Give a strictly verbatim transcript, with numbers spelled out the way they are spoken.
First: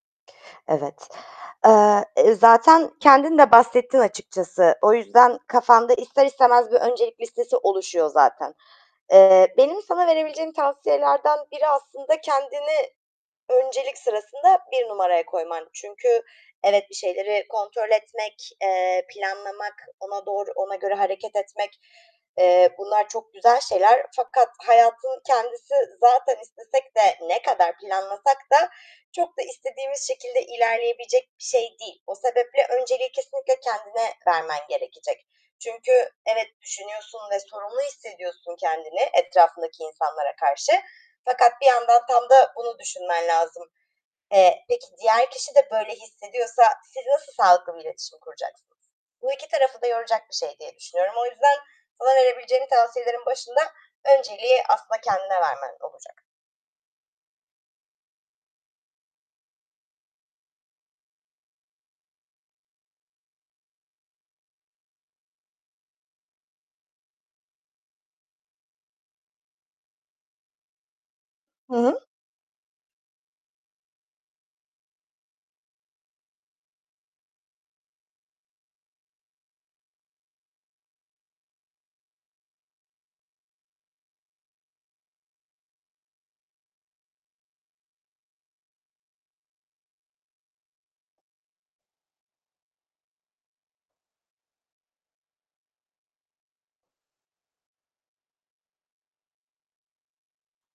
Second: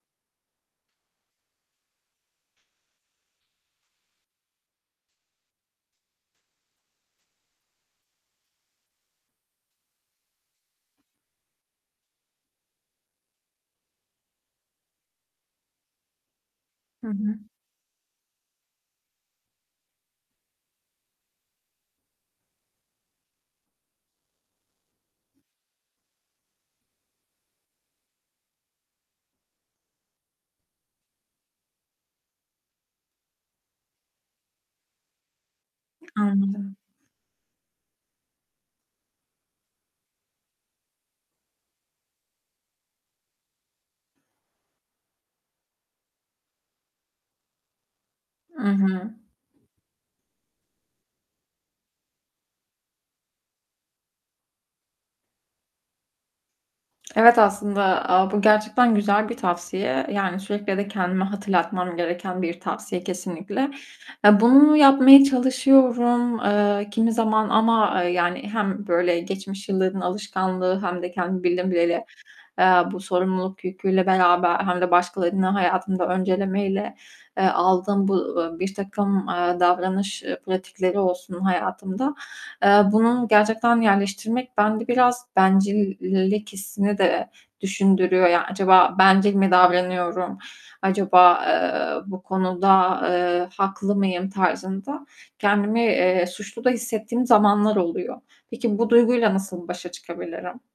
Evet, eee, eee, zaten kendin de bahsettin açıkçası. O yüzden kafanda ister istemez bir öncelik listesi oluşuyor, zaten. Eee, benim sana verebileceğim tavsiyelerden biri aslında kendini öncelik sırasında bir numaraya koyman. Çünkü, evet, bir Hı hı. şeyleri kontrol etmek, eee, planlamak, ona doğru, ona göre hareket etmek, eee, bunlar çok güzel şeyler. Fakat hayatın kendisi zaten istesek de, ne kadar planlasak da, çok da istediğimiz şekilde ilerleyebilecek bir şey değil. O sebeple önceliği kesinlikle kendine vermen gerekecek. Çünkü evet, Anladım. düşünüyorsun ve sorumlu hissediyorsun kendini etrafındaki insanlara karşı, fakat bir yandan tam da bunu düşünmen lazım. Eee, peki, diğer kişi de böyle hissediyorsa siz nasıl sağlıklı bir iletişim Hı kuracaksınız? hı. Bu iki tarafı da yoracak bir şey diye düşünüyorum. O yüzden sana verebileceğim tavsiyelerin başında önceliği aslında kendine vermen olacak. Evet, aslında a, bu gerçekten güzel bir tavsiye, yani, sürekli de kendime hatırlatmam gereken bir tavsiye kesinlikle. Eee, bunu yapmaya çalışıyorum, eee, kimi zaman ama, eee, yani, hem böyle geçmiş yılların alışkanlığı hem de kendimi bildim Hı hı. bileli, eee, bu sorumluluk yüküyle beraber, hem de başkalarını hayatımda öncelemeyle, eee, aldığım bu, ııı, birtakım, eee, davranış, eee, pratikleri olsun hayatımda, eee, bunun gerçekten yerleştirmek bende biraz bencillilik hissini de düşündürüyor, yani, acaba bencil mi davranıyorum, acaba, eee, bu konuda, eee, haklı mıyım tarzında kendimi, eee, suçlu da hissettiğim zamanlar oluyor. Peki, bu duyguyla nasıl başa çıkabilirim?